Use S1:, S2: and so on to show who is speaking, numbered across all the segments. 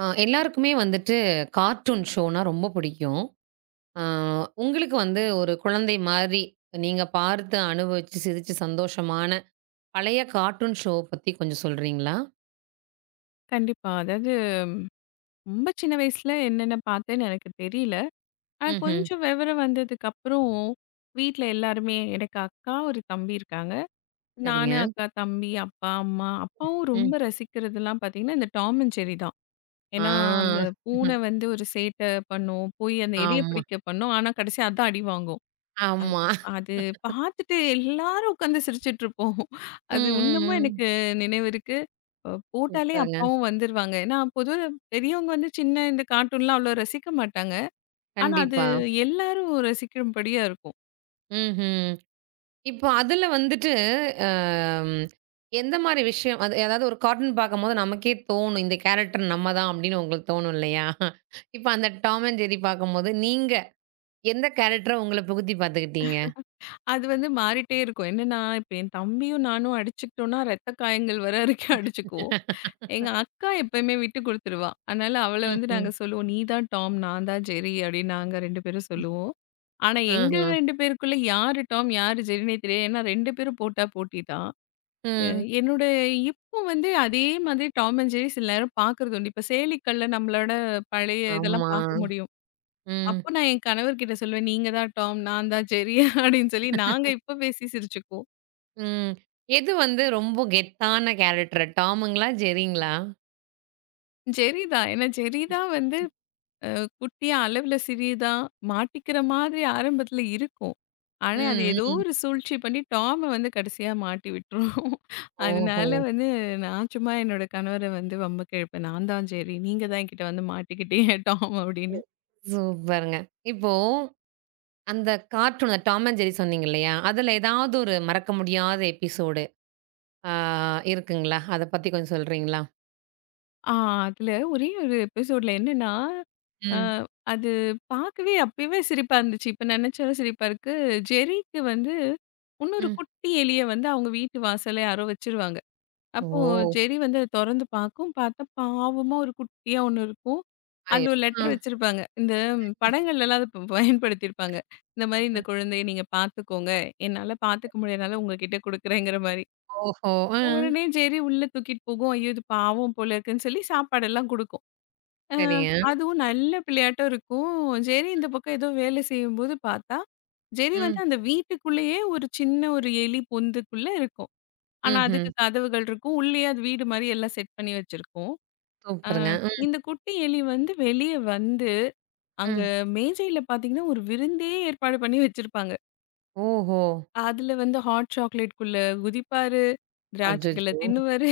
S1: எல்லாருக்குமே வந்துட்டு கார்ட்டூன் ஷோனா ரொம்ப பிடிக்கும். ஆ உங்களுக்கு வந்து ஒரு குழந்தை மாதிரி நீங்க பார்த்து அனுபவிச்சு, சிரிச்சு சந்தோஷமான பழைய கார்ட்டூன் ஷோ பத்தி கொஞ்சம் சொல்றீங்களா?
S2: கண்டிப்பா. அதாவது ம், ரொம்ப சின்ன வயசுல என்னென்ன பார்த்தேன்னு எனக்கு தெரியல. ஆனா
S1: ம்ஹ்ம்.
S2: கொஞ்சம் விவரம் வந்ததுக்கப்புறம், வீட்ல எல்லாருமே எனக்கு அக்கா, ஒரு தம்பி இருக்காங்க. நானு,
S1: சரிங்க.
S2: அக்கா, தம்பி, அப்பா, அம்மா. அப்பாவும் ரொம்ப
S1: ம்.
S2: ரசிக்கிறதெல்லாம் பார்த்தீங்கன்னா, இந்த டாம் அண்ட் ஜெர்ரி தான். ஏன்னா, அந்த
S1: ஆ.
S2: பூனை வந்து ஒரு சேட்டை பண்ணும். போய் அந்த எலிய
S1: ஆமா,
S2: பிடிக்க பண்ணும். ஆனா கடைசியா அதான் அடி வாங்கும். அது
S1: ஆமா.
S2: அது பார்த்துட்டு எல்லாரும் உட்காந்து சிரிச்சுட்டு இருப்போம்.
S1: ம்,
S2: அது
S1: ம்,
S2: இன்னமும்
S1: ம்.
S2: எனக்கு நினைவிருக்கு. போட்டாலே
S1: சூப்பருங்க.
S2: அப்பாவும் வந்துருவாங்க. ஏன்னா, பொதுவா பெரியவங்க வந்து சின்ன இந்த கார்ட்டூன்லாம் அவ்வளோ ரசிக்க மாட்டாங்க. ஆனா, அது
S1: கண்டிப்பா.
S2: எல்லாரும் ரசிக்கும்படியா இருக்கும்.
S1: ம்ஹ்ம். இப்போ அதுல வந்துட்டு, அம் எந்த மாரி விஷயம் அது அதாவது ஒரு கார்ட்டூன் பார்க்கும்போது நமக்கே தோணும். இந்த கேரக்டர் நம்ம தான் அப்படின்னு உங்களுக்கு தோணும் இல்லையா? இப்ப அந்த டாம் அண்ட் ஜெர்ரி பார்க்கும்போது, நீங்க எந்த கேரக்டர உங்கள புகுத்தி பார்த்துக்கிட்டீங்க?
S2: அது வந்து மாறிட்டே இருக்கும். என்னன்னா, இப்ப என் தம்பியும் நானும் அடிச்சுக்கிட்டோம்னா, ரத்த காயங்கள் வர வரைக்கும் அடிச்சுக்குவோம். எங்க அக்கா எப்பயுமே விட்டு குடுத்துருவா. அதனால அவள வந்து
S1: ம்ஹ்ம்.
S2: நாங்க சொல்லுவோம், "நீ தான் டாம், நான் தான் ஜெர்ரி" அப்படின்னு நாங்க 2 பேரும் சொல்லுவோம். ஆனா, எங்க
S1: ஆஹா.
S2: 2 பேருக்குள்ள யாரு டாம், யாரு ஜெர்ரின்னே தெரியாது. ஏன்னா 2 பேரும் போட்டா போட்டி தான். எ
S1: ம்.
S2: என்னோட இப்போ வந்து அதே மாதிரி டாம் அண்ட் ஜெர்ரி சில நேரம் பார்க்கறது உண்டு. இப்ப சேலிக்கல்ல நம்மளோட பழைய இதெல்லாம்
S1: ஆமா.
S2: பார்க்க முடியும்.
S1: ம்.
S2: அப்போ நான் என் கணவர்கிட்ட சொல்லுவேன், "நீங்க தான் டாம், நான் தான் ஜெர்ரி" அப்படின்னு சொல்லி நாங்க இப்போ பேசி சிரிச்சுக்குவோம்.
S1: ம். எது வந்து ரொம்ப கெத்தான கேரக்டர்? டாமுங்களா? ஜெர்ரிங்களா?
S2: ஜெர்ரி தான். ஏன்னா ஜெர்ரி தான் வந்து அ குட்டியா அளவுல சிறியதா மாட்டிக்கிற மாதிரி ஆரம்பத்துல இருக்கும். ஆனா, அது
S1: ம்.
S2: ஏதோ
S1: ம்.
S2: ஒரு சூழ்ச்சி பண்ணி டாம வந்து கடைசியா மாட்டி விட்டுரும்.
S1: ஓஹோ!
S2: அதனால வந்து நான் சும்மா என்னோட கணவர வந்து வம்புக்கு இழுப்பேன். நான் தான் "ஜெர்ரி, நீங்க தான் என்கிட்ட வந்து மாட்டிக்கிட்டீங்க டாம்" அப்படின்னு.
S1: சூப்பருங்க. இப்போ அந்த கார்ட்டூன் அந்த டாம் அண்ட் ஜெர்ரி சொன்னீங்க இல்லையா? அதுல ஏதாவது ஒரு மறக்க முடியாத எபிசோடு ஆ இருக்குங்களா? அத பத்தி கொஞ்சம் சொல்றீங்களா?
S2: ஆ அதுல ஒரே ஒரு எபிசோட்ல என்னன்னா, அ
S1: ம்.
S2: அது பார்க்கவே அப்பவே சிரிப்பா இருந்துச்சு. இப்ப நினைச்சாலும் சிரிப்பா இருக்கு. ஜெர்ரிக்கு வந்து இன்னொரு
S1: ம்.
S2: குட்டி எலிய வந்து அவங்க வீட்டு வாசல்ல யாரோ வச்சிருவாங்க. அப்போ
S1: ஓ!
S2: செடி வந்து அத தொறந்து பார்க்கும். பார்த்தா பாவமா ஒரு குட்டியா ஒண்ணு இருக்கும்.
S1: ஐயோ!
S2: அதுல ஒரு
S1: அ.
S2: லெட்டர் வச்சிருப்பாங்க. இந்த படங்கள்லலாம் அத பயன்படுத்தியிருப்பாங்க. இந்த மாரி இந்த
S1: ம்.
S2: குழந்தைய நீங்க பார்த்துக்கோங்க. என்னால பார்த்துக்க முடியாதனால உங்ககிட்ட குடுக்குறேங்கிற மாரி.
S1: ஓஹோ! அ.
S2: உடனே செடி உள்ள தூக்கிட்டு போகும். ஐயோ! இது பாவம் போல இருக்குன்னு சொல்லி சாப்பாடெல்லாம் குடுக்கும். அ
S1: சரிங்க.
S2: அதுவும் நல்ல பிள்ளையாட்டம் இருக்கும். செரி இந்த பக்கம் ஏதோ வேலை செய்யும்போது பார்த்தா, செடி வந்து
S1: ம்.
S2: அந்த வீட்டுக்குள்ளேயே ஒரு சின்ன ஒரு எலி பொந்துக்குள்ள இருக்கும். ஆனா, அதுக்கு
S1: ம்ஹ்ம்.
S2: கதவுகள் இருக்கும். உள்ளயே அது வீடு மாரி எல்லாம் செட் பண்ணி வச்சிருக்கோம். அ
S1: சூப்பருங்க. ம்.
S2: இந்த குட்டி எலி வந்து வெளிய வந்து, அங்க
S1: ம்.
S2: மேஜையில பார்த்தீங்கன்னா, ஒரு விருந்தே ஏற்பாடு பண்ணி வச்சிருப்பாங்க.
S1: ஓஹோ!
S2: அதுல வந்து ஹாட் சாக்லேட்குள்ள குதிப்பாரு, திராட்சைகள
S1: அச்சச்சோ!
S2: தின்னுவாரு.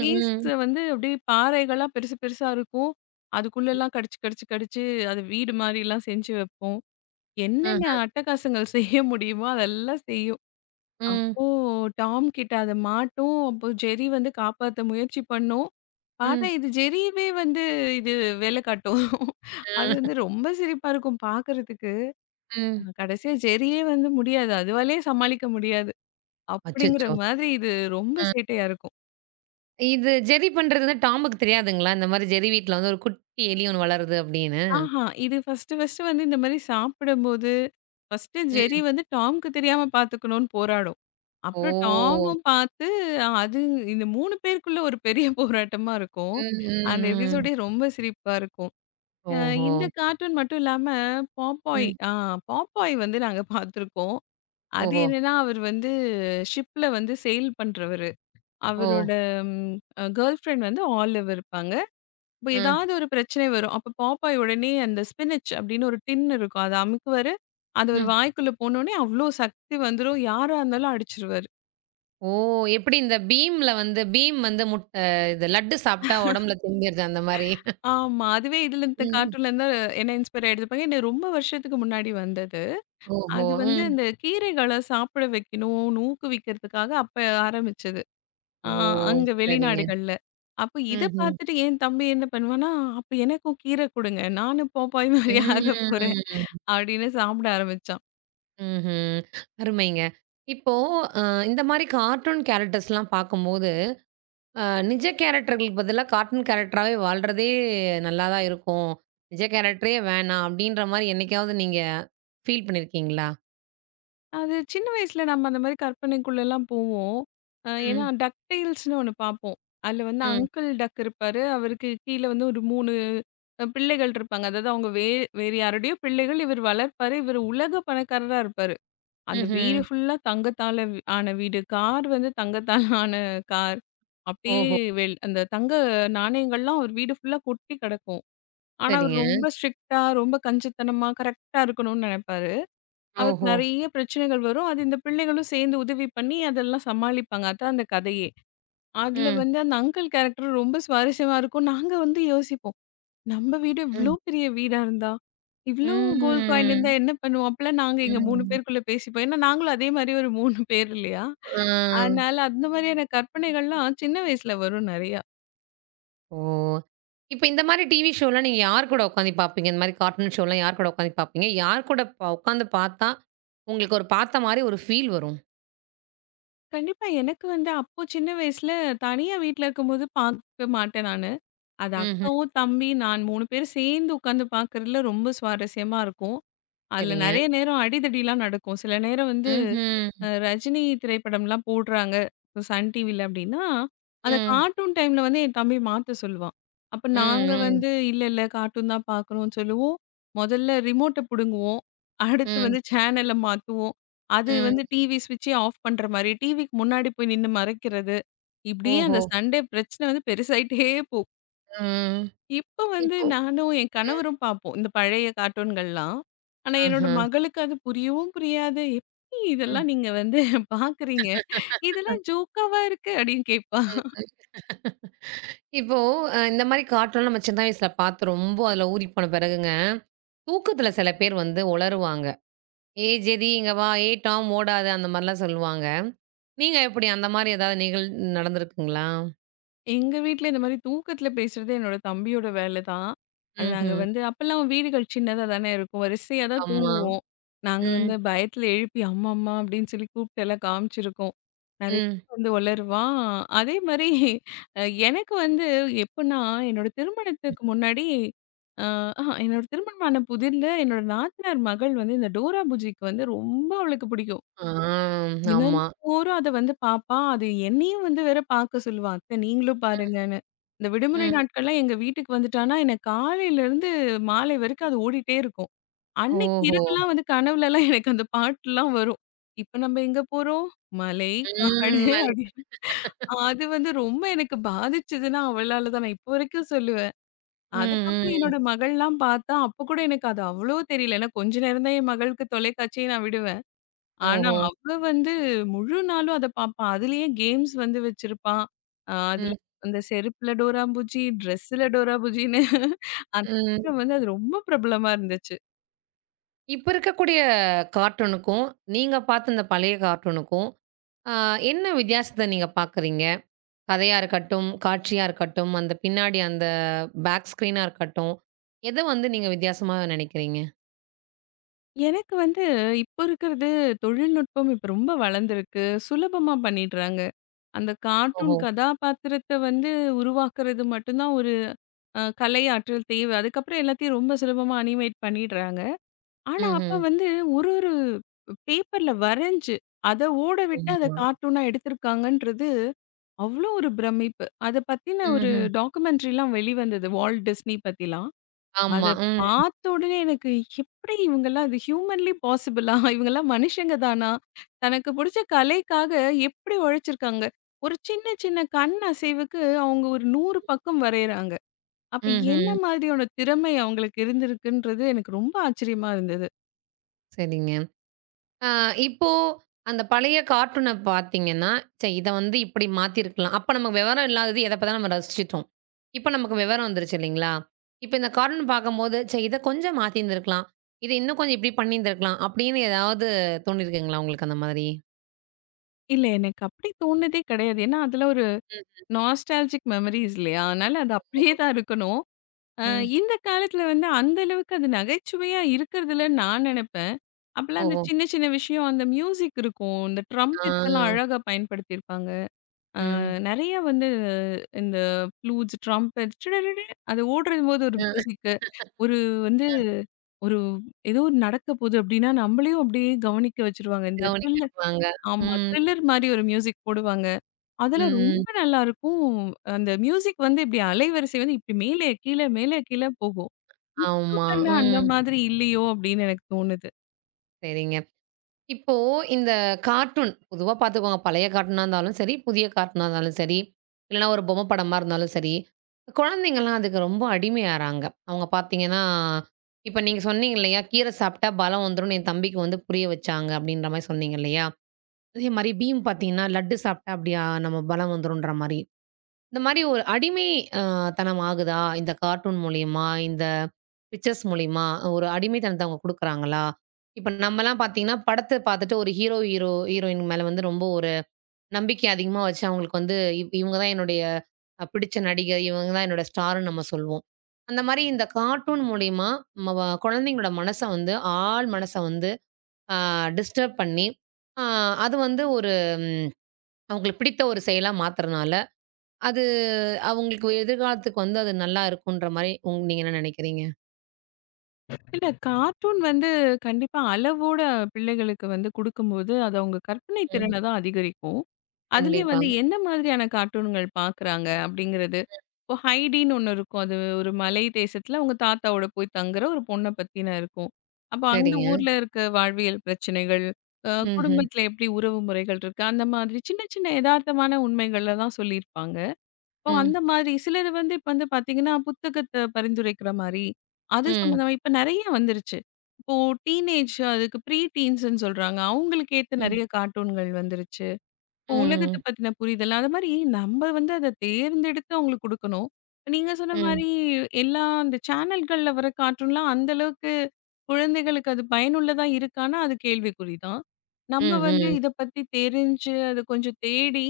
S2: பீஸ் வந்து அப்படியே பாறைகளா பெருசு பெருசா இருக்கும்.
S1: ம்.
S2: அதுக்குள்ளலாம் கடிச்சு, கடிச்சு, கடிச்சு அது வீடு மாரிலாம் செஞ்சு வைப்போம். என்னென்ன
S1: ஆஹ.
S2: அட்டகாசங்கள் செய்ய முடியுமோ அதெல்லாம் செய்யும்.
S1: ம்.
S2: அப்போ டாம் கிட்ட அத மாட்டும். அப்போ ஜெர்ரி வந்து காப்பாத்த முயற்சி பண்ணும். பார்த்தா
S1: ம்.
S2: இது ஜெர்ரியவே வந்து இது வேல காட்டும்.
S1: அ.
S2: அது வந்து ரொம்ப சிரிப்பா இருக்கும் பார்க்கறதுக்கு.
S1: ம்.
S2: கடைசியா ஜெர்ரியே வந்து முடியாது. அதுவாலயே சமாளிக்க முடியாது. அப்படிங்கிற
S1: அச்சச்சோ!
S2: மாதிரி இது ரொம்ப
S1: அ.
S2: சேட்டையா இருக்கும்.
S1: இது ஜெர்ரி பண்றது வந்து டாமுக்கு தெரியாதுங்களா? இந்த மாரி ஜெர்ரி வீட்ல வந்து ஒரு குட்டி எலி ஒண்ணு வளருது அப்படின்னு.
S2: ஆஹா. இது ஃபர்ஸ்ட்டு, ஃபர்ஸ்ட்டு வந்து இந்த மாரி சாப்பிடும்போது, ஃபர்ஸ்ட்டு ஜெர்ரி
S1: ம்.
S2: வந்து டாம்க்கு தெரியாம பார்த்துக்கணும்னு போராடும். அப்புறம்
S1: ஓ!
S2: டாமும் பார்த்து, அது இந்த 3 பேருக்குள்ள ஒரு பெரிய போராட்டமா இருக்கும்.
S1: ம்,
S2: அந்த
S1: ம், ம்.
S2: எபிசோடே ரொம்ப சிரிப்பா இருக்கும். அ
S1: ஓஹோ!
S2: இந்த கார்ட்டூன் மட்டும் இல்லாம, பாப்பாய்
S1: ம்.
S2: ஆ பாப்பாய் வந்து நாங்க பார்த்துருக்கோம். அது
S1: ஓஹோ!
S2: என்னன்னா, அவர் வந்து ஷிப்ல வந்து செயில் பண்றவரு.
S1: ஓ!
S2: அவரோட ம் அ கேர்ள் ஃபிரெண்ட் வந்து ஆலிவ் இருப்பாங்க. இப்ப
S1: ம்,
S2: ஏதாவது ஒரு பிரச்சனை வரும். அப்ப பாப்பாய் உடனே அந்த ஸ்பினச் அப்படின்னு ஒரு டின் இருக்கும். அத அமுக்குவாரு. அது அவரு
S1: ம்.
S2: வாய்க்குள்ள போனோனே அவ்ளோ சக்தி வந்துரும். யாரா இருந்தாலும் அடிச்சுருவாரு.
S1: ஓ! எப்படி இந்த பீம்ல வந்து பீம் வந்து முட்ட இது லட்டு சாப்பிட்டா உடம்புல திரும்பிருது அந்த மாரி.
S2: ஆமா. அதுவே இதுல இந்த
S1: ம்.
S2: கார்ட்டூன்ல இருந்தா என்ன இன்ஸ்பயர் ஆயிடுப்பாங்க. என்ன ரொம்ப வருஷத்துக்கு முன்னாடி வந்தது.
S1: ஓஹோ!
S2: அது வந்து
S1: ம்.
S2: இந்த கீரைகள சாப்பிட வைக்கணும்னு ஊக்குவிக்கிறதுக்காக அப்ப ஆரம்பிச்சது. ஆ
S1: ஓ!
S2: அங்க
S1: சரிங்க.
S2: வெளிநாடுகள்ல. அப்ப இத
S1: ம்ஹ்ம்.
S2: பார்த்துட்டு என் தம்பி என்ன பண்ணுவான்னா, "அப்ப எனக்கும் கீரை குடுங்க. நானும் பாப்பாய் மாரி ஆகப் போறேன்"
S1: ம்.
S2: அப்படின்னு சாப்பிட ஆரம்பிச்சான்.
S1: ம்ஹ்ம். அருமைங்க. இப்போ அ இந்த மாரி கார்ட்டூன் கேரக்டர்ஸ்லாம் பார்க்கும்போது, அ நிஜ கேரக்டர்களுக்கு பதிலா கார்ட்டூன் கேரக்டராவே வாழ்றதே நல்லா தான் இருக்கும். நிஜ கேரக்டரே வேணாம் அப்படின்ற மாரி என்னைக்காவது நீங்க ஃபீல் பண்ணியிருக்கீங்களா?
S2: அது சின்ன வயசுல நம்ம அந்த மாரி கற்பனைக்குள்ளலாம் போவோம். ஏன்னா
S1: ம்,
S2: டக்டெயில்ஸ்ன்னு ஒண்ணு பார்ப்போம். அதுல வந்து
S1: ம்,
S2: அங்கிள் டக் இருப்பாரு. அவருக்கு கீழ வந்து ஒரு 3 பிள்ளைகள் இருப்பாங்க. அதாவது அவங்க வே வேறு யாருடையோ பிள்ளைகள். இவர் வளர்ப்பாரு. இவர் உலக பணக்காரரா இருப்பாரு. அந்த வீடு
S1: ம்ஹ்ம்.
S2: ஃபுல்லா தங்கத்தால வி ஆன வீடு. கார் வந்து தங்கத்தால ஆன கார். அப்படியே
S1: ஓஹோ!
S2: அந்த தங்க நாணயங்கள்லாம் அவர் வீடு ஃபுல்லா கொட்டி கிடக்கும். ஆனா, அவர்
S1: சரிங்க.
S2: ரொம்ப ஸ்ட்ரிக்ட்டா, ரொம்ப கஞ்சத்தனமா, கரெக்ட்டா இருக்கணும்னு நெனைப்பாரு. அவருக்கு
S1: ஓஹோ!
S2: நெறைய பிரச்சனைகள் வரும். அது இந்த பிள்ளைகளும் சேர்ந்து உதவி பண்ணி அதெல்லாம் சமாளிப்பாங்க. அதான் அந்த கதையே. அதுல
S1: ம்,
S2: வந்து அந்த அங்கிள் கேரக்டர் ரொம்ப சுவாரஸ்யமா இருக்கும். நாங்க வந்து யோசிப்போம். நம்ம வீடு இவ்ளோ
S1: ம்,
S2: பெரிய வீடா இருந்தா, இவ்ளோ கோல்ட் காயின் இருந்தா
S1: ம்,
S2: என்ன பண்ணுவோம்? அப்பலாம் நாங்க எங்க 3
S1: ம்.
S2: பேருக்குள்ள பேசிப்போம். ஏன்னா நாங்களும் அதே மாரி ஒரு 3 பேர் இல்லையா?
S1: ஆ.
S2: அதனால அந்த மாதிரியான கற்பனைகள்லாம் சின்ன வயசுல வரும் நெறையா.
S1: ஓ! இப்ப இந்த மாரி டிவி ஷோலாம் நீங்க யார் கூட உட்காந்து பார்ப்பீங்க? இந்த மாரி கார்ட்டூன் ஷோலாம் யார் கூட உட்காந்து பார்ப்பீங்க? யார் கூட உட்காந்து பார்த்தா, உங்களுக்கு ஒரு பார்த்த மாரி ஒரு ஃபீல் வரும்?
S2: கண்டிப்பா எனக்கு வந்து அப்போ சின்ன வயசுல தனியா வீட்ல இருக்கும்போது பார்க்க மாட்டேன் நானு. அது
S1: ம்ஹ்ம்.
S2: அக்காவும், தம்பி, நான் 3 பேரும் சேர்ந்து உட்காந்து பார்க்கறதுல ரொம்ப சுவாரஸ்யமா இருக்கும். அதுல
S1: சரிங்க.
S2: நெறைய நேரம் அடிதடிலாம் நடக்கும். சில நேரம் வந்து
S1: ம்ஹ்ம்.
S2: ரஜினி திரைப்படம்லாம் போடுறாங்க. இப்ப சன் டிவில அப்படின்னா, அந்த
S1: ம்,
S2: கார்ட்டூன் டைம்ல வந்து என் தம்பி மாத்த சொல்லுவான். அப்ப
S1: ம்,
S2: நாங்க
S1: ம்,
S2: வந்து இல்ல, இல்ல கார்ட்டூன் தான் பார்க்கணும்னு சொல்லுவோம். முதல்ல ரிமோட்ட புடுங்குவோம். அடுத்து
S1: ம்,
S2: வந்து சேனல மாத்துவோம். அது
S1: ம்.
S2: வந்து டிவி ஸ்விட்சே ஆஃப் பண்ற மாரி, டிவிக்கு முன்னாடி போய் நின்னு மறைக்கிறது. இப்படியே அந்த
S1: ஓஹோ!
S2: சண்டே பிரச்சனை வந்து பெருசாயிட்டே போகும்.
S1: ம்.
S2: இப்ப வந்து
S1: இப்போ
S2: நானும், என்
S1: ம்.
S2: கணவரும் பார்ப்போம். இந்த பழைய கார்ட்டூன்கள்லாம். ஆனா, என்னோட
S1: ஆஹ.
S2: மகளுக்கு அது புரியவும் புரியாது. "எப்டி
S1: ம்.
S2: இதெல்லாம் நீங்க வந்து பார்க்குறீங்க? இதெல்லாம் ஜோக்காவா இருக்கு" அப்டின்னு கேட்பா.
S1: இப்போ இந்த மாரி கார்ட்டூன்லாம் நம்ம சின்ன வயசுல பார்த்து ரொம்ப அதுல ஊறி போன பிறகுங்க தூக்கத்துல சில பேர் வந்து உளறுவாங்க. "ஏய் ஜெரி இங்க வா, ஏய் டாம் ஓடாத" அந்த மாரிலாம் சொல்லுவாங்க. நீங்க எப்படி அந்த மாரி ஏதாவது நடந்திருக்குங்களா?
S2: எங்க வீட்ல இந்த மாரி தூக்கத்துல பேசுறது என்னோட தம்பியோட வேலை தான். அது நாங்க
S1: ம்ஹ்ம்.
S2: வந்து அப்பல்லாம் வீடுகள் சின்னதா தானே இருக்கும். வரிசையா தான்
S1: ஆமா.
S2: தூங்குவோம். நாங்க
S1: ம்.
S2: வந்து பயத்துல எழுப்பி அம்மா, அம்மா அப்படின்னு சொல்லி கூப்பிட்டு எல்லாம் காமிச்சிருக்கோம். நெறைய
S1: ம்.
S2: வந்து ஒளருவான். அதே மாரி அ எனக்கு வந்து எப்பன்னா, என்னோட திருமணத்துக்கு முன்னாடி அ ஆஹா என்னோட திருமணமான புதிர்ல என்னோட நாத்தனார் மகள் வந்து இந்த டோரா புஜிக்கு வந்து ரொம்ப அவளுக்கு பிடிக்கும்.
S1: ஆ. ஆமா.
S2: தினந்தோறும் அத வந்து பாப்பா. அது என்னையும் வந்து வேற பார்க்க சொல்லுவா. அத்த நீங்களும்
S1: ம்.
S2: பாருங்கன்னு. இந்த விடுமுறை
S1: ம்.
S2: நாட்கள்லாம் எங்க வீட்டுக்கு வந்துட்டான்னா, எனக்கு காலையிலருந்து மாலை வரைக்கும் அது ஓடிட்டே இருக்கும். அன்னைக்கு
S1: ஓஹோ!
S2: இரவுலாம் வந்து கனவுலலாம் எனக்கு அந்த பாட்டுலாம் வரும். இப்ப நம்ம எங்க போறோம்? மலை, காடு
S1: ம்.
S2: அப்படின்னு. அது வந்து ரொம்ப எனக்கு பாதிச்சதுன்னா அவளால தான். நான் இப்போ வரைக்கும் சொல்லுவேன்.
S1: ம்.
S2: அதுக்கப்புறம் என்னோட
S1: ம்.
S2: மகள்லாம் பார்த்தா, அப்ப கூட எனக்கு அது அவ்வளோ தெரியல. ஏன்னா கொஞ்ச நேரம் தான் என் மகளுக்கு தொலைக்காட்சியே நான் விடுவேன். ஆனா,
S1: ஓஹோ!
S2: அவ வந்து முழு நாளும் அத பாப்பா. அதுலயே கேம்ஸ் வந்து வச்சிருப்பா. அதுல
S1: ம்.
S2: அந்த செருப்புல டோராபூஜ்ஜி, ட்ரெஸ்ஸுல டோராபூஜ்ஜின்னு அந்த
S1: ம்.
S2: நேரம் வந்து அது ரொம்ப பிரபலமா இருந்துச்சு.
S1: இப்ப இருக்கக்கூடிய கார்ட்டூனுக்கும், நீங்க பார்த்த இந்த பழைய கார்ட்டூனுக்கும், அ என்ன வித்தியாசத்த நீங்க பார்க்குறீங்க? கதையா இருக்கட்டும், காட்சியா இருக்கட்டும், அந்த பின்னாடி அந்த பேக் ஸ்க்ரீனா இருக்கட்டும், எத வந்து நீங்க வித்தியாசமா நினைக்கிறீங்க?
S2: எனக்கு வந்து இப்போ இருக்கிறது தொழில்நுட்பம் இப்ப ரொம்ப வளர்ந்திருக்கு. சுலபமா பண்ணிடுறாங்க. அந்த கார்ட்டூன்
S1: ஓஹோ!
S2: கதாபாத்திரத்த வந்து உருவாக்குறது மட்டும் தான் ஒரு கலை ஆற்றல் தேவை. அதுக்கப்புறம் எல்லாத்தையும் ரொம்ப சுலபமா அனிமேட் பண்ணிடுறாங்க. ஆனா,
S1: ம்ஹ்ம்.
S2: அப்ப வந்து ஒரு ஒரு பேப்பர்ல வரைஞ்சு, அத ஓட விட்டு அத
S1: ஆமா.
S2: கார்ட்டூனா எடுத்திருக்காங்கன்றது, அவ்ளோ ஒரு பிரமிப்பு. அத பத்தின ஒரு
S1: ம்ஹ்ம்.
S2: டாக்குமெண்ட்ரிலாம் வெளிவந்தது. வால்ட் டிஸ்னி பத்திலாம். அத
S1: ஆமா. ம்.
S2: பார்த்த உடனே எனக்கு எப்படி இவங்கலாம் அது ஹியூமன்லி பாசிபிளா? இவங்கலாம் மனுஷங்க தானா? தனக்கு புடிச்ச கலைக்காக எப்படி உழைச்சிருக்காங்க? ஒரு சின்ன சின்ன கண் அசைவுக்கு அவங்க ஒரு 100 பக்கம் வரையறாங்க. அப்ப என்ன
S1: ம்ஹ்ம்.
S2: மாதிரியான திறமை அவங்களுக்கு இருந்திருக்குன்றது எனக்கு ரொம்ப ஆச்சரியமா இருந்தது.
S1: சரிங்க. ஆ இப்போ அந்த பழைய கார்ட்டூன பார்த்தீங்கன்னா, சரி இத வந்து இப்படி மாத்தியிருக்கலாம். அப்ப நமக்கு விவரம் இல்லாதது எத பார்த்தாலும் நம்ம ரசிச்சுட்டோம். இப்ப நமக்கு விவரம் வந்துருச்சு இல்லைங்களா? இப்ப இந்த கார்ட்டூன் பார்க்கும்போது, சரி இத கொஞ்சம் மாத்தியிருந்திருக்கலாம். இத இன்னும் கொஞ்சம் இப்படி பண்ணியிருந்திருக்கலாம். அப்படின்னு ஏதாவது தோணியிருக்குங்களா உங்களுக்கு அந்த மாதிரி?
S2: இல்ல எனக்கு அப்படி தோணுனதே கிடையாது. ஏன்னா, அதுல ஒரு
S1: ம்.
S2: நாஸ்டால்ஜிக் மெமரிஸ் இல்லையா? அதனால அது அப்படியே தான் இருக்கணும். அ
S1: ம்.
S2: இந்த காலத்துல வந்து அந்த அளவுக்கு அது நகைச்சுவையா இருக்கிறதில்லன்னு நான் நெனப்பேன். அப்பலாம் அந்த
S1: ஓஹோ!
S2: சின்ன சின்ன விஷயம் அந்த மியூசிக் இருக்கும். இந்த ட்ரம்பெட்ஸ் எல்லாம்
S1: ஆ,
S2: அழகா பயன்படுத்தியிருப்பாங்க.
S1: ம்.
S2: நெறைய வந்து இந்த ப்ளூட்ஸ், ட்ரம்பெட் அது ஓடும்போது ஒரு
S1: ம்.
S2: மியூசிக்கு, ஒரு வந்து ஒரு ஏதோ ஒரு நடக்க போகுது அப்படின்னா, நம்மளையும் அப்படியே கவனிக்க வச்சுருவாங்க. இந்த த்ரில்லர்
S1: கவனிக்கப்பாங்க.
S2: ஆமா
S1: ம்,
S2: த்ரில்லர் மாரி ஒரு மியூசிக் போடுவாங்க. அதுல
S1: ம்.
S2: ரொம்ப நல்லாருக்கும். அந்த மியூசிக் வந்து இப்டி அலைவரிசை வந்து இப்டி மேலே கீழ, மேலே கீழ போகும். இப்ப
S1: ஆமா.
S2: பண்ண அந்த
S1: ம்.
S2: மாதிரி இல்லையோ! அப்டின்னு எனக்கு தோணுது.
S1: சரிங்க. இப்போ இந்த கார்ட்டூன் பொதுவா பார்த்துக்கோங்க. பழைய கார்ட்டூனா இருந்தாலும் சரி, புதிய கார்ட்டூனா இருந்தாலும் சரி, இல்லன்னா ஒரு பொம்மை படமா இருந்தாலும் சரி, குழந்தைங்கலாம் அதுக்கு ரொம்ப அடிமையாறாங்க. அவங்க பார்த்தீங்கன்னா, இப்ப நீங்க சொன்னீங்க இல்லையா? "கீரை சாப்பிட்டா பலம் வந்துரும்னு" என் தம்பிக்கு வந்து புரிய வச்சாங்க. அப்படின்ற மாரி சொன்னீங்க இல்லையா? அதே மாரி பீம் பார்த்தீங்கன்னா, "லட்டு சாப்பிட்டா அப்படியா நம்ம பலம் வந்துரும்ன்ற" மாரி. இந்த மாரி ஒரு அடிமை அ தனம் ஆகுதா? இந்த கார்ட்டூன் மூலியமா, இந்த பிக்சர்ஸ் மூலியமா, ஒரு அடிமைத்தனத்த அவங்க குடுக்குறாங்களா? இப்ப நம்மலாம் பார்த்தீங்கன்னா, படத்த பார்த்துட்டு ஒரு ஹீரோ, ஹீரோ ஹீரோயின் மேல வந்து ரொம்ப ஒரு நம்பிக்கை அதிகமா வச்சு அவங்களுக்கு வந்து இவங்க தான் என்னுடைய பிடிச்ச நடிகை, இவங்க தான் என்னோட ஸ்டார்ன்னு நம்ம சொல்வோம். அந்த மாரி இந்த கார்ட்டூன் மூலியமா மவ குழந்தைங்களோட மனச வந்து, ஆள் மனச வந்து அ டிஸ்டர்ப் பண்ணி, அ அது வந்து ஒரு ம் அவங்களுக்கு பிடித்த ஒரு செயலா மாத்துறனால அது அவங்களுக்கு எதிர்காலத்துக்கு வந்து அது நல்லா இருக்குன்ற மாரி நீங்க என்ன நெனைக்கிறீங்க?
S2: இல்ல கார்ட்டூன் வந்து கண்டிப்பா அளவோட பிள்ளைகளுக்கு வந்து குடுக்கும்போது, அது அவங்க கற்பனை
S1: ம்.
S2: திறன தான் அதிகரிக்கும். அதுலயும்
S1: கண்டிப்பா.
S2: வந்து என்ன மாதிரியான கார்ட்டூன்கள் பார்க்குறாங்க அப்படிங்கிறது. இப்போ ஹைடின்னு ஒண்ணு இருக்கும். அது ஒரு மலை தேசத்துல அவங்க தாத்தாவோட போய் தங்குற ஒரு பொண்ண பத்தின இருக்கும். அப்ப அந்த
S1: சரிங்க.
S2: ஊர்ல இருக்க வாழ்வியல் பிரச்சனைகள், அ
S1: ம்ஹ்ம்.
S2: குடும்பத்துல எப்படி உறவு முறைகள் இருக்கு, அந்த மாதிரி சின்ன சின்ன எதார்த்தமான உண்மைகள தான் சொல்லியிருப்பாங்க. இப்போ அந்த
S1: ம்.
S2: மாதிரி சிலது வந்து இப்ப வந்து பார்த்தீங்கன்னா, புத்தகத்த பரிந்துரைக்கிற மாரி, அது
S1: ம்.
S2: சம்மந்தமா இப்ப நெறைய வந்துருச்சு. இப்போ டீனேஜ் அதுக்கு ப்ரீ டீன்ஸ்ன்னு சொல்றாங்க. அவங்களுக்கு ஏத்த
S1: ம்.
S2: நெறைய கார்ட்டூன்கள் வந்துருச்சு. உலகத்த
S1: ம்.
S2: பத்தின புரிதல். அது மாரி நம்ம வந்து அத தேர்ந்தெடுத்து அவங்களுக்கு குடுக்கணும். நீங்க சொன்ன
S1: ம்.
S2: மாரி எல்லா அந்த சேனல்கள்ல வர கார்ட்டூன்லாம் அந்த அளவுக்கு குழந்தைகளுக்கு அது பயனுள்ளதா இருக்கான்னா, அது கேள்விக்குறி தான்.
S1: ம்.
S2: நம்ம வந்து
S1: ம்.
S2: இத பத்தி தெரிஞ்சு, அது கொஞ்சம் தேடி,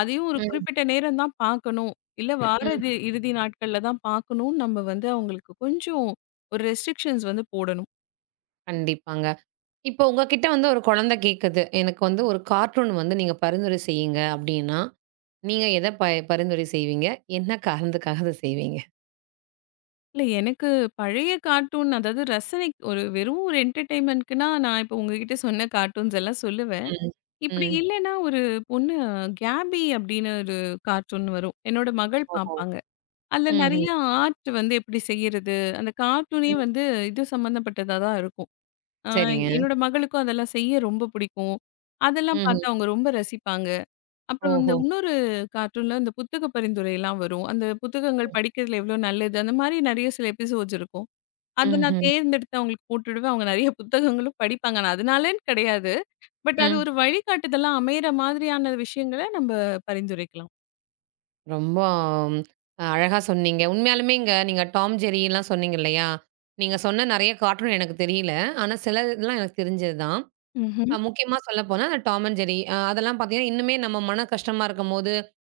S2: அதையும் ஒரு
S1: ம்.
S2: குறிப்பிட்ட நேரம் தான் பார்க்கணும். இல்ல வார
S1: ம்.
S2: இது இறுதி நாட்கள்ல தான் பார்க்கணும்னு நம்ம வந்து அவங்களுக்கு கொஞ்சம் ஒரு ரெஸ்ட்ரிக்ஷன்ஸ் வந்து போடணும்.
S1: கண்டிப்பாங்க. இப்போ உங்க கிட்ட வந்து ஒரு குழந்தை கேட்குது. எனக்கு வந்து ஒரு கார்ட்டூன் வந்து நீங்க பரிந்துரை செய்யுங்க அப்டின்னா, நீங்க எத பரிந்துரை செய்வீங்க? என்ன காரணத்துக்காக அத செய்வீங்க?
S2: இல்ல எனக்கு பழைய கார்ட்டூன் அதாவது ரசனை ஒரு வெறும் ஒரு என்டர்டெயின்மென்ட்க்குன்னா, நான் இப்போ உங்ககிட்ட சொன்ன கார்ட்டூன்ஸ் எல்லாம் சொல்லுவேன்.
S1: ம்.
S2: இப்படி
S1: ம்.
S2: இல்லன்னா, ஒரு பொண்ணு கேபி அப்படின்னு ஒரு கார்ட்டூன் வரும். என்னோட மகள்
S1: ஓஹோ!
S2: பார்ப்பாங்க. அதுல நெறைய
S1: ம்ஹ்ம்.
S2: ஆர்ட் வந்து எப்படி செய்யறது? அந்த கார்ட்டூனே
S1: ம்.
S2: வந்து இது சம்மந்தப்பட்டதா தான் இருக்கும். அ
S1: சரிங்க.
S2: என்னோட மகளுக்கும் அதெல்லாம் செய்ய ரொம்ப பிடிக்கும். அதெல்லாம்
S1: ம்ஹ்ம்.
S2: பார்த்து அவங்க ரொம்ப ரசிப்பாங்க. அப்புறம் அந்த
S1: ஓஹோ!
S2: இன்னொரு கார்ட்டூன்ல இந்த புத்தக பரிந்துரைலாம் வரும். அந்த புத்தகங்கள் படிக்கிறதுல எவ்வளோ நல்லது? அந்த மாரி நெறைய சில எபிசோட்ஸ் இருக்கும். அத நான்
S1: ம்ஹ்ம்.
S2: தேர்ந்தெடுத்து அவங்களுக்கு போட்டுடுவேன். அவங்க நெறைய புத்தகங்களும் படிப்பாங்க. நான் அதனாலன்னு கிடையாது. பட் அது
S1: ம்.
S2: ஒரு வழிகாட்டுதலா அமையிற மாதிரியான விஷயங்கள நம்ம பரிந்துரைக்கலாம்.
S1: ரொம்ப ஆம், அழகா சொன்னீங்க. உண்மையாலுமே இங்க நீங்க டாம், ஜெர்ரிலாம் சொன்னீங்க இல்லையா? நீங்க சொன்ன நெறைய கார்ட்டூன் எனக்கு தெரியல. ஆனா சிலதுலாம் எனக்கு தெரிஞ்சது தான்.
S2: ம்ஹ்ம்.
S1: முக்கியமா சொல்லப்போனா அந்த டாம் அண்ட் ஜெர்ரி அதெல்லாம் பார்த்தீங்கன்னா, இன்னுமே நம்ம மன கஷ்டமா இருக்கும்போது,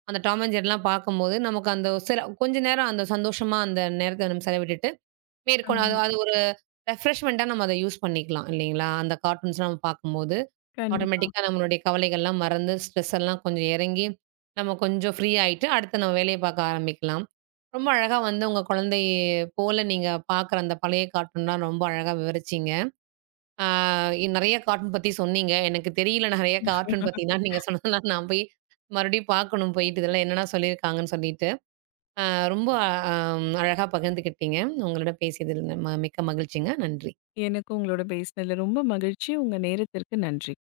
S1: அந்த டாம் அண்ட் ஜெர்ரிலாம் பார்க்கும்போது, நமக்கு அந்த சில கொஞ்ச நேரம் அந்த சந்தோஷமா அந்த நேரத்த நம்ம செலவிட்டுட்டு, மேற்கொண்டு அது
S2: ஆமா.
S1: அது ஒரு ரெஃப்ரெஷ்மெண்ட்டா நம்ம அத யூஸ் பண்ணிக்கலாம் இல்லைங்களா? அந்த கார்ட்டூன்ஸ்லாம் நம்ம பார்க்கும்போது,
S2: கண்டிப்பா. ஆ.
S1: ஆட்டோமேட்டிக்கா நம்மளுடைய கவலைகள்லாம் மறந்து, ஸ்ட்ரெஸ் எல்லாம் கொஞ்சம் இறங்கி, நம்ம கொஞ்சம் ஃப்ரீ ஆயிட்டு, அடுத்து நம்ம வேலைய பார்க்க ஆரம்பிக்கலாம். ரொம்ப அழகா வந்து உங்க குழந்தை போல நீங்க பார்க்குற அந்த பழைய கார்ட்டூன்லாம் ரொம்ப அழகா விவரிச்சீங்க. ஆ நெறைய கார்ட்டூன் பத்தி சொன்னீங்க. எனக்கு தெரியல நெறைய கார்ட்டூன் பத்திலாம். நீங்க சொன்னதெல்லாம் நான் போய் மறுபடியும் பார்க்கணும் போயிட்டு, இதெல்லாம் என்னென்ன சொல்லியிருக்காங்கன்னு சொல்லிட்டு. அ ரொம்ப அ அழகா பகிர்ந்துக்கிட்டீங்க. உங்களோட பேசியதில் மிக்க மகிழ்ச்சிங்க. நன்றி.
S2: எனக்கு உங்களோட பேசினதுல ரொம்ப மகிழ்ச்சி. உங்க நேரத்திற்கு நன்றி.